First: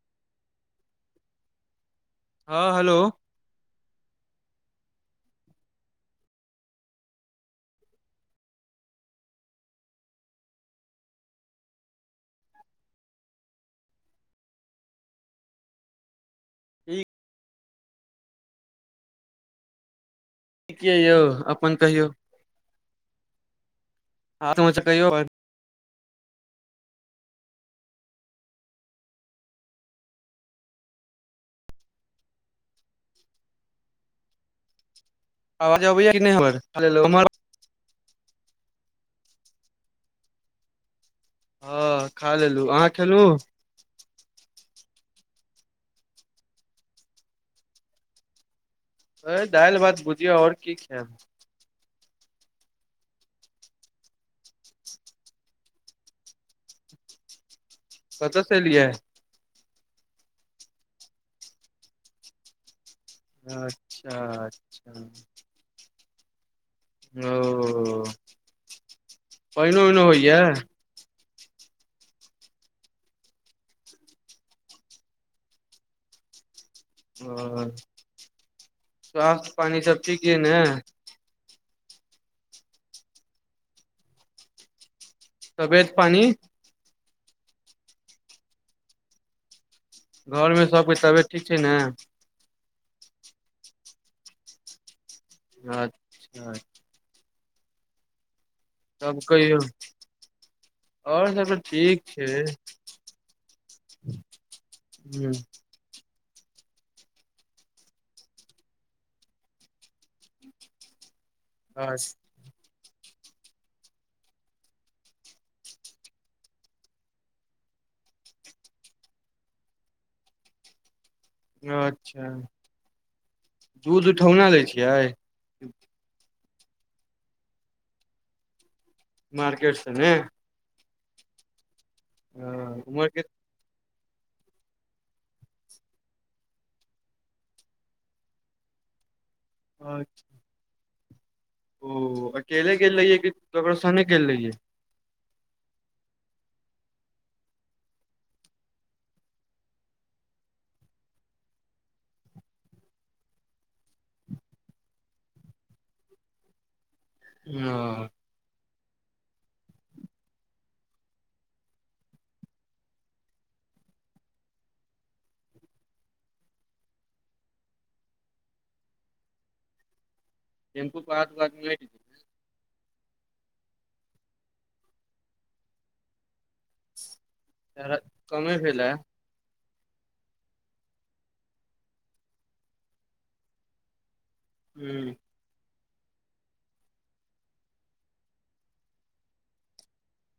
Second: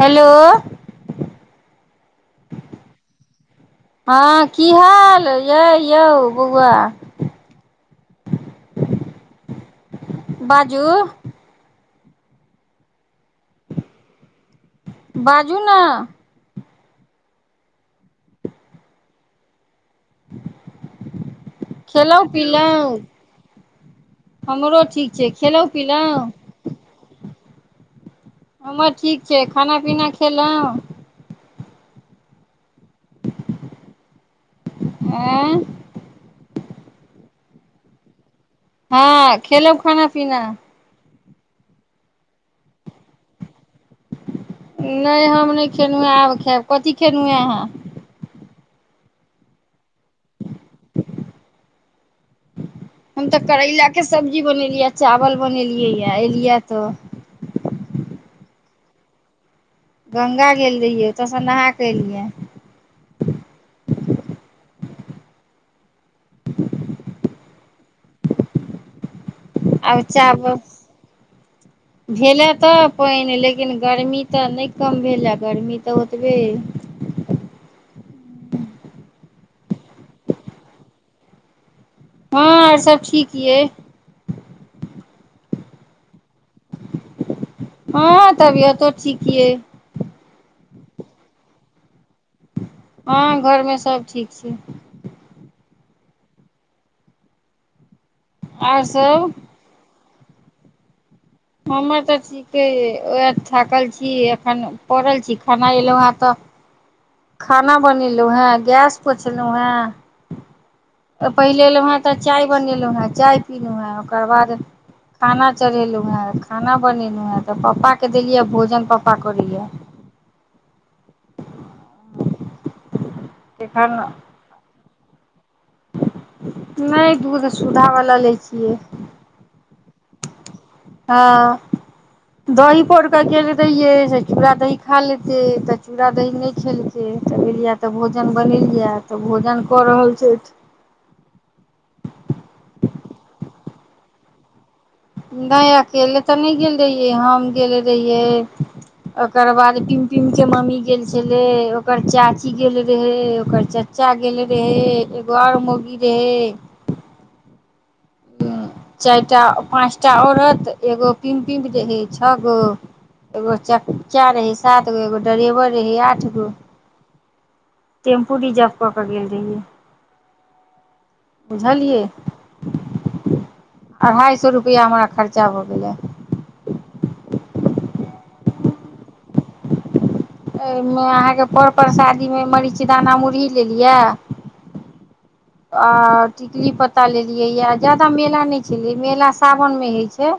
Hello हँ hello हँ की हाल ये यौ बौआ बाजू बाजू नऽ ठीक ठीक यऽ यौ अपन कहियौ खेलहुँ पिलहुँ हाल हमरो समाचार कहियौ ठीक छै खेलहुँ पिलहुँ हमर ठीक छै खाना पीना खेलहुँ ऐय आवाज अबैया कि नहि हमर हँ खेलहु खाना पीना हँ खा लेलु अहाँ खेलु नहि हम नहि खेलहुँ आब खायब कथी खेलहुँ हँ अहाँ ओहे दाइल भात भुझिया आओर की खेब हम तऽ करैला के सब्जी बनेलियै चावल बनेलियै एलियै तऽ कतऽसँ एलियै गंगा गेल रहियै ओतयसँ नहााक एलियै अच्छा अच्छा ओ पानिओ आ उइनो होइया चाब भेलए तऽ पाइन लेकिन गर्मी तऽ नहि कम भेलए गर्मी तऽ ओतबे अइ ओ स्वस्थ पानि सब ठीक यऽ ने हँ और सब ठीक यइ तबियत पानि हँ तबियतो ठीक यैह घोरमे सबके तबियत ठीक छै ने हँ घोरमे सब ठीक छै अच्छा आर तब सब कहियो आओर सब तऽ हमर ठीक छै तऽ िके उह ठाकल छी एखन पड़ल छी खाना एलहुँ हेँ तऽ खाना बनेलहु हें गैस पोछलहु हें पहिले ह एलहुं हें तऽ चाय बनेलहुँ हें चाय पीलहुँ हैं ओकर बाद खाना चढ़ेलहुँ हेँ खाना बनेलहुँ हेँ तऽ पपाके देलियै भोजन पापा करे यऽ अच्छा दूध एखन उठौना लै छियै नहि दूध सुधावला लै छियै मार्केेट सऽ ने हँ दही उमहर के पोड़का चूड़ा दही खा लेतै तऽ चूड़ा दही नहि खेलकै तऽ तऽ भोजन बनलिए तऽ भोजन कऽ रहल छथि ओ अकेले गेल रहियै कि ककरो सन्गे गेल रहियै नहि अकेले तऽ नहि गेल रहियै हम गेल रहियै ओकर बाद टिम टिम के मम्मी गेल छले ओकर चाची गेल रहे ओकर चा चाचा गेले रहै एगो आर मौगी रहे ओ चारिटा पाँच टा औरत एगो पिम पिम रहै छह गो एगो चचा रहै सात गो एगो ड्रेवर रहै आठ गो टेम्पू रिजर्व कऽ के गेल रहियै बुझलियै [unintelligible] अढ़ाइ सए रुपैआ हमरा खर्चा भऽ गेलै तऽ कमे भेलैय एहिमे अहाँके पर परसादी मे मरीच दाना मुरही लेलिये हू आ टिकली पत्ता लेलियैए ज्यदा मेला नहि छलै मेला सावन मे हेइ छै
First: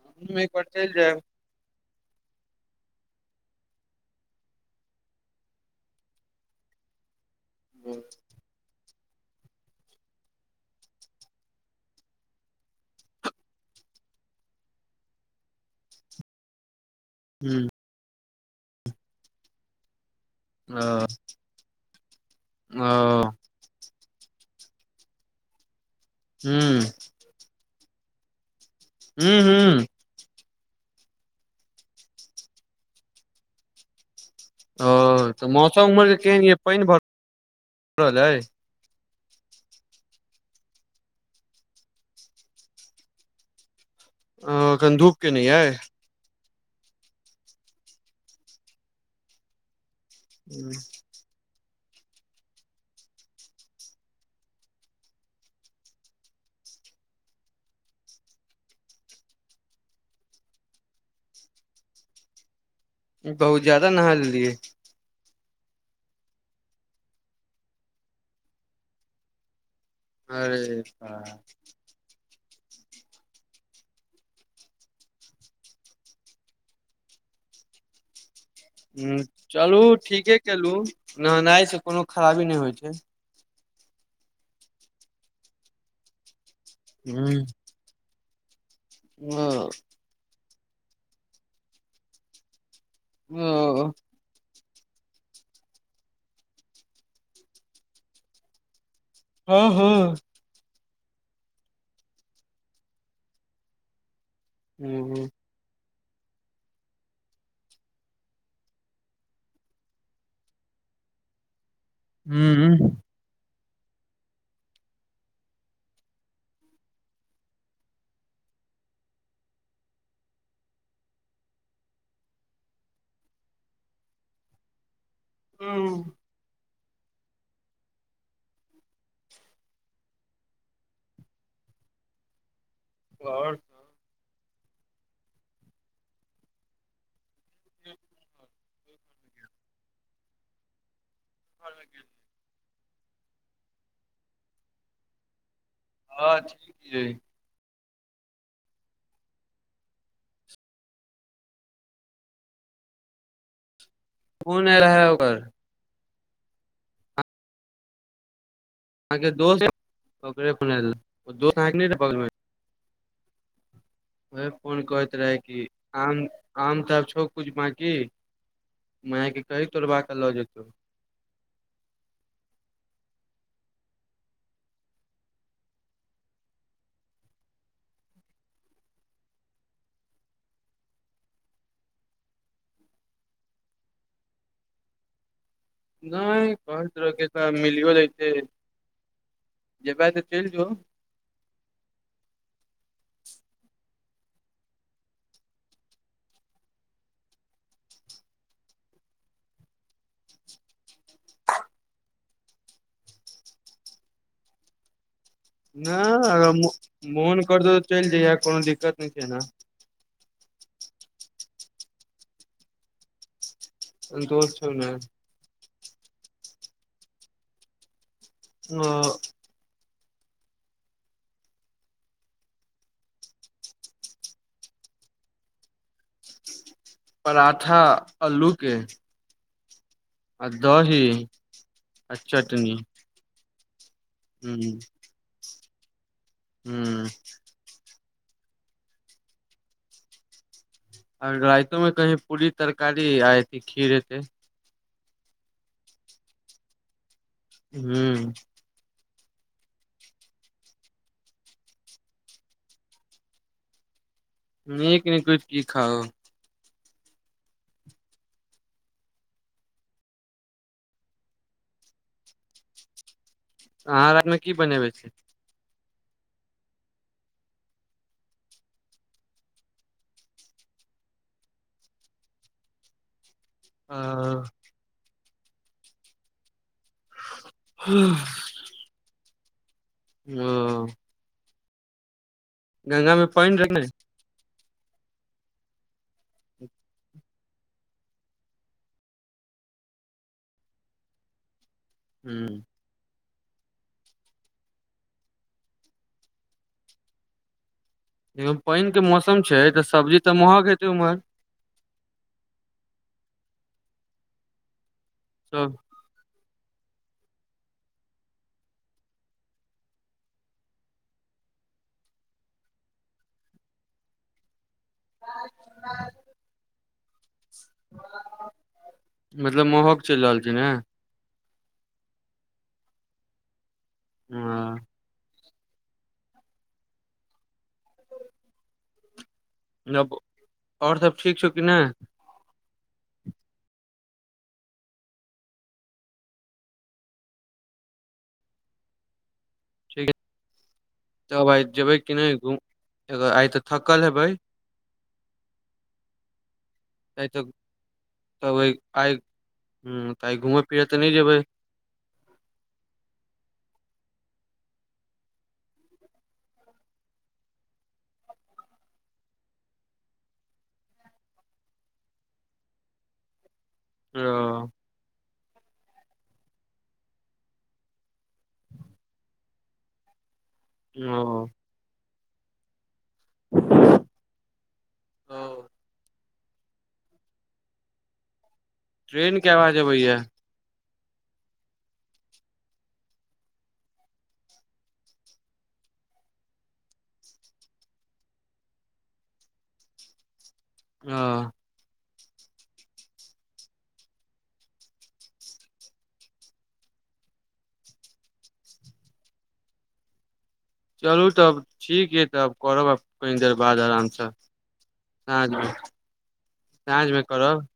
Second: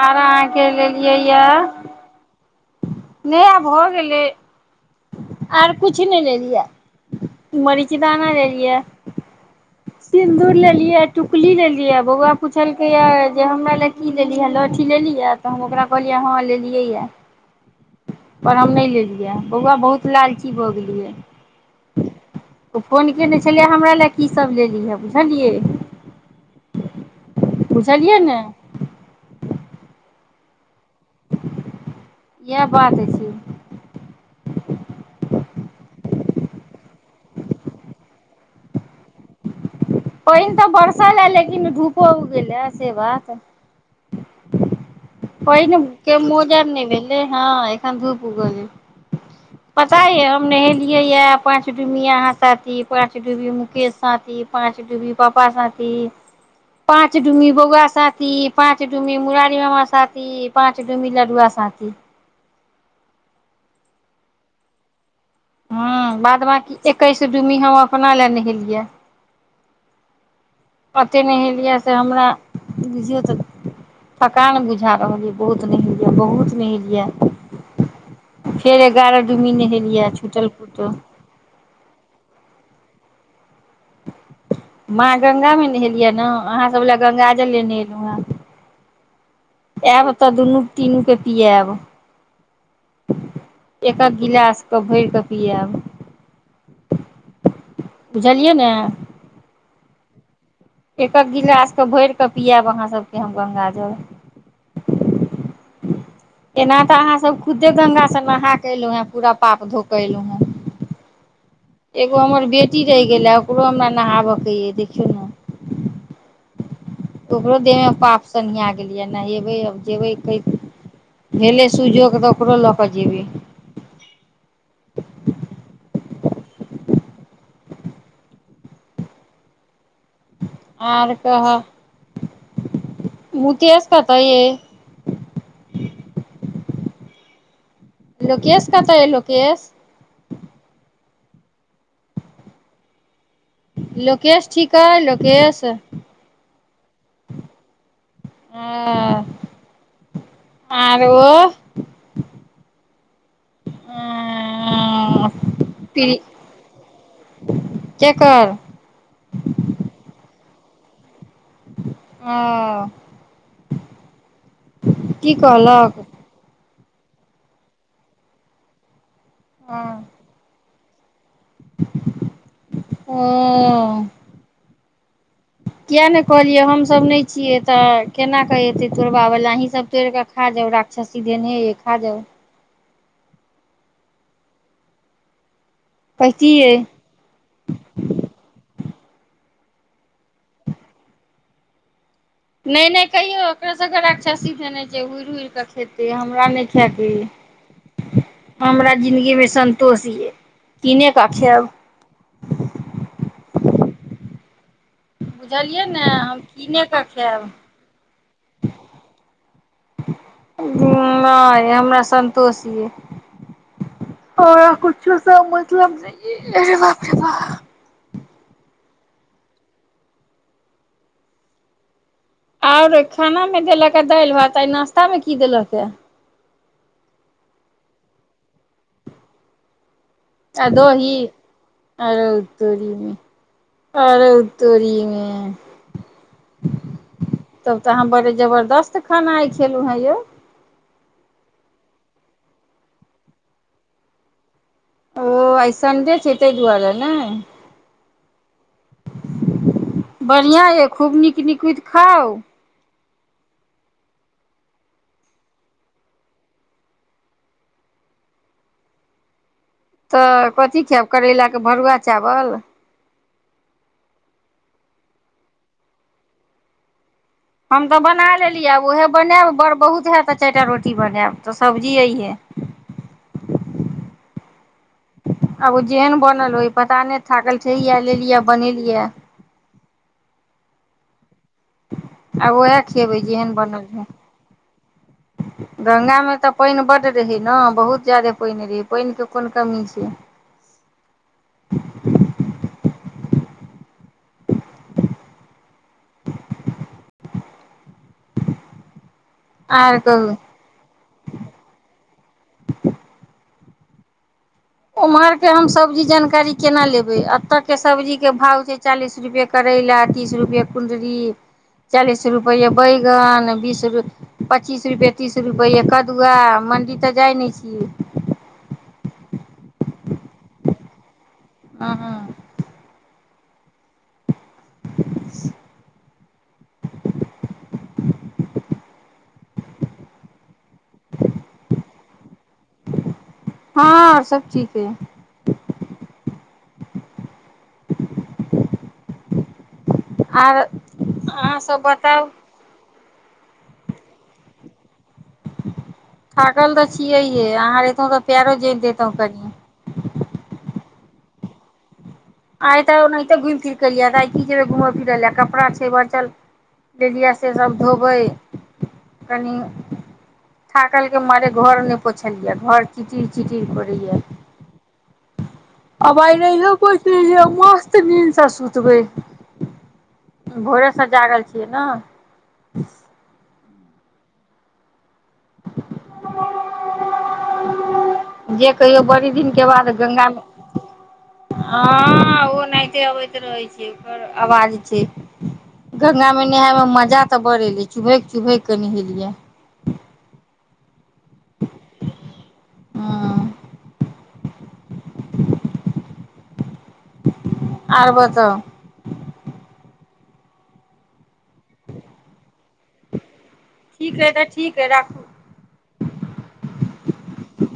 और अहाँ एक बार के चलि लेलियै जायब यए नहि आ भऽ गेलै आर किछ नहि लेलियै मरीच ओ दाना लेलियए सिन्दूर लेलियै टीकुली लेलियै बौआ पुछलकै ये जे हमरा ल की लेलिय हँ लहठी लेली हे तऽ हम ओकरा कहलियै हँ लेलियै यऽ हू पर हम नहि लेलियै बौआ बहुत लालची भऽ गेल ये फोन केने छलियै हमरा लए की सब लेलीहँ बुझलियै हू बुझलियै ने हू हू इएह बात अछि ओ तऽ मौसम उम्हर के केहन या पैनि भरल ऐय पैनि तऽ बरसल हे लेकिन धूपो उगल ये से बात ओ एखन धूप केने अय पानि के मोजर नय भेले हँ एखन धूप उगल ए पता या हम नहेलियै यऽ पाँंच डुमिया आहाँ साथी पांच डुबी मुकेश साथी पाँंच डुबी पापा साथी पाँच डुमी बौआ साथी पाँच डुमी मुुरारी मामा साथी पाँच डूमी लडुआ साथी बहुत ज्यादा नहा लेलियै हँ बाद बाकी एकैस डुमी हम अपना लए नहेलियै अरे अते बाप नहेलियै से हमरा बुझियौ तऽ थकान बुझा रहल यऽ बहुत नहेलिए यऽ बहुत नहेलिए यऽ फेर एगारह डूमी चलू नेहेेलिया ठीके छुटल केलु फुटल नहेनाइ सँ कोनो खराबी नहि होइ छै माँ गंगा मे नेहेलियै ने अहाँ सभ लए गंगाजल लेने अयलहुँ हेँ [unintelligible] आएब तऽ दुनू तीनू के पियाब एक हक ओ एकहक गिलास के भरि कऽ पियाब बुझलियै ने हँ हँ एकहक गिलास के भैर के पियाब अहाँ सबके हम गंगाजल हू एना तऽ अहाँ सभ खुदे गंगा सँ नहा के अयलहुँ हे पूरा पाप धोकअ एलहुँ हे [inaudible] एगो हमर बेटी हूँ रहि गेले ओकरो हमरा नहाबे के ये देखियो ओकरो देह मे पाप सनिआँ गेलै नहेबै आब जेयबै कै भेले सुजग तऽ ओकरो लकऽ जेबे हू आर कहय आओर मुकेश कतय ये लोकेश कतऽ अइ लोकेश [unintelligible] लोकेेश ठीक अइ लोकेेश हँ ठीक अइ हँ आर ओ फोन एल रहय ओकर ती केकर? अहाँके दोस्त ओकरे फोन ऐल रहय दोष अहा के नय रहे बगल मे ओ उएह फोन कहैत की रहै कि कहलक आम आम तऽ आब छौ किछु बाँकी माय के कही तोड़बा कऽ लऽ जेतौ। ओ [inaudible] किये नऽ कहलियै हमसभ नहि छियै तऽ केना के एतै तोड़बाबैला अहींसभ तोड़ि कऽ खा जाउ राक्षसी धेने हैईये खा जाउ। नहि कहितियै कहैत रहै एतय मिलियो लेते जेबै तऽ चलि जो नहि नहि कहियो ओकरा सबकऽ राक्षसी धैने छै। हूड़ हूड़ कऽ खेतै हमरा नय खेकत इ हमरा जिन्दगी मे संन्तोष ये किनेक खैब बुझलियै ने नाऽ हम अगर कीने कऽ मोन खायब करतौ तऽ चैल जइहे कोनो दिक्कत नय छै एना उम नय हमरा सन्तोष यए ने दोस्त छौ हमरा किछु सऽ मतलब नै छै अरे बाप रे बाप [unintelligible] ओर खाना मे देलक हैं दालि भात नाश्ता मे की देलक हें परोठा अल्लू के आ दोही आ चटनी आरोउ्तरी मे आ रो ह तोरीमे ह तब तऽ अहाँ बड़े जबरदस्त खाना आय खेलुं हें यौ ओर राइतो में कहीं पूरी तरकारी आ एथी खीर हेते ओ आइ संडे छै ताय दुआरे नय हूँ बढ़ियां यऽ खूब नीक नीकुइत खाउ नीक नीकुइत की खाउ तऽ कथी खायब करैला के भरुआ चावल अहाँ रातमे की बनेबे छी हम तऽ बनाय लेली आब उहे बनायब बड़ बहुत हयत तऽ चार टा रोटी बनायब तऽ सब्जी अइहे आ ह आब ओ जेहेन बनल होय पता नय थाकल छैये लेलियै बनेलियै ह [unintelligible] आब उएह गंगा खेबै मे जेहन पाइन रहै की बनल नैय गंगा में तऽ पाइन बड्ड रहै ने बहुत ज्यादे पाइन रहै पैरन के कोन कमी छै हूँ ऐम पैइन के मौसम छै तऽ आर सब्जी कहू तऽ महग हेतै उम्हर उम्हर के हम सब जी जानकारी केना लेबै एतऽ के सब्जीक के भाव छै चालीस रुपए करैला तीस रुपए कुंडरी चालीस रुपये बैगन बीस रुपय पच्चीस रुपए तीस रुपए कदुआ मण्डी तऽ जाइ नय छि मतलब महग चैल रहल छै नै हँ [unintelligible] [inaudible] नको ओर सब ठीक छौ कि नय हँ आर सब ठीके [inaudible] ठीक आर तब अहाँ आइ सब जेबै कि बताउ नय आइ तऽ थकल हेबै थाकल तऽ आइ छियैहे तऽ अहाँ रहितो तऽ पयरो जोइत देैतो कनी ह तऽ आइ घूमय फिरय तऽ नय जेबै आइ तऽ ओनाहिते घुमे फिर के एलिये तऽ आइ की जेबे घूमय फिरय लए कपड़ा छै बचल ले लिये से सभ धोबै कनि थाकल के मारे घर नय पोछलियै घर चिटिर चिटिर करय ये ओ आब आइ नहियो पोछलियै मस्त निंद सऽ सुतबै भोरे सँ जागल ओ छियै न [unintelligible] [unintelligible] जे कहियौ बड़ी ट्रेन के दिनके आवाज बाद अबैया गंगामे। हँ ओ अहनाईते अबैत रहै छै ओकर आवाज छै। गंगा मे नहााय मे मजा तऽ बडड़ एले चुभक चुभक के नहेलियै। अऽ हू और बताऊ चलू तब ठीक यइ तब करबब कनि देर बाद ठीक आरामसँ। अइ तऽ ठीक अइ राखू साँझमे साँझमे करब।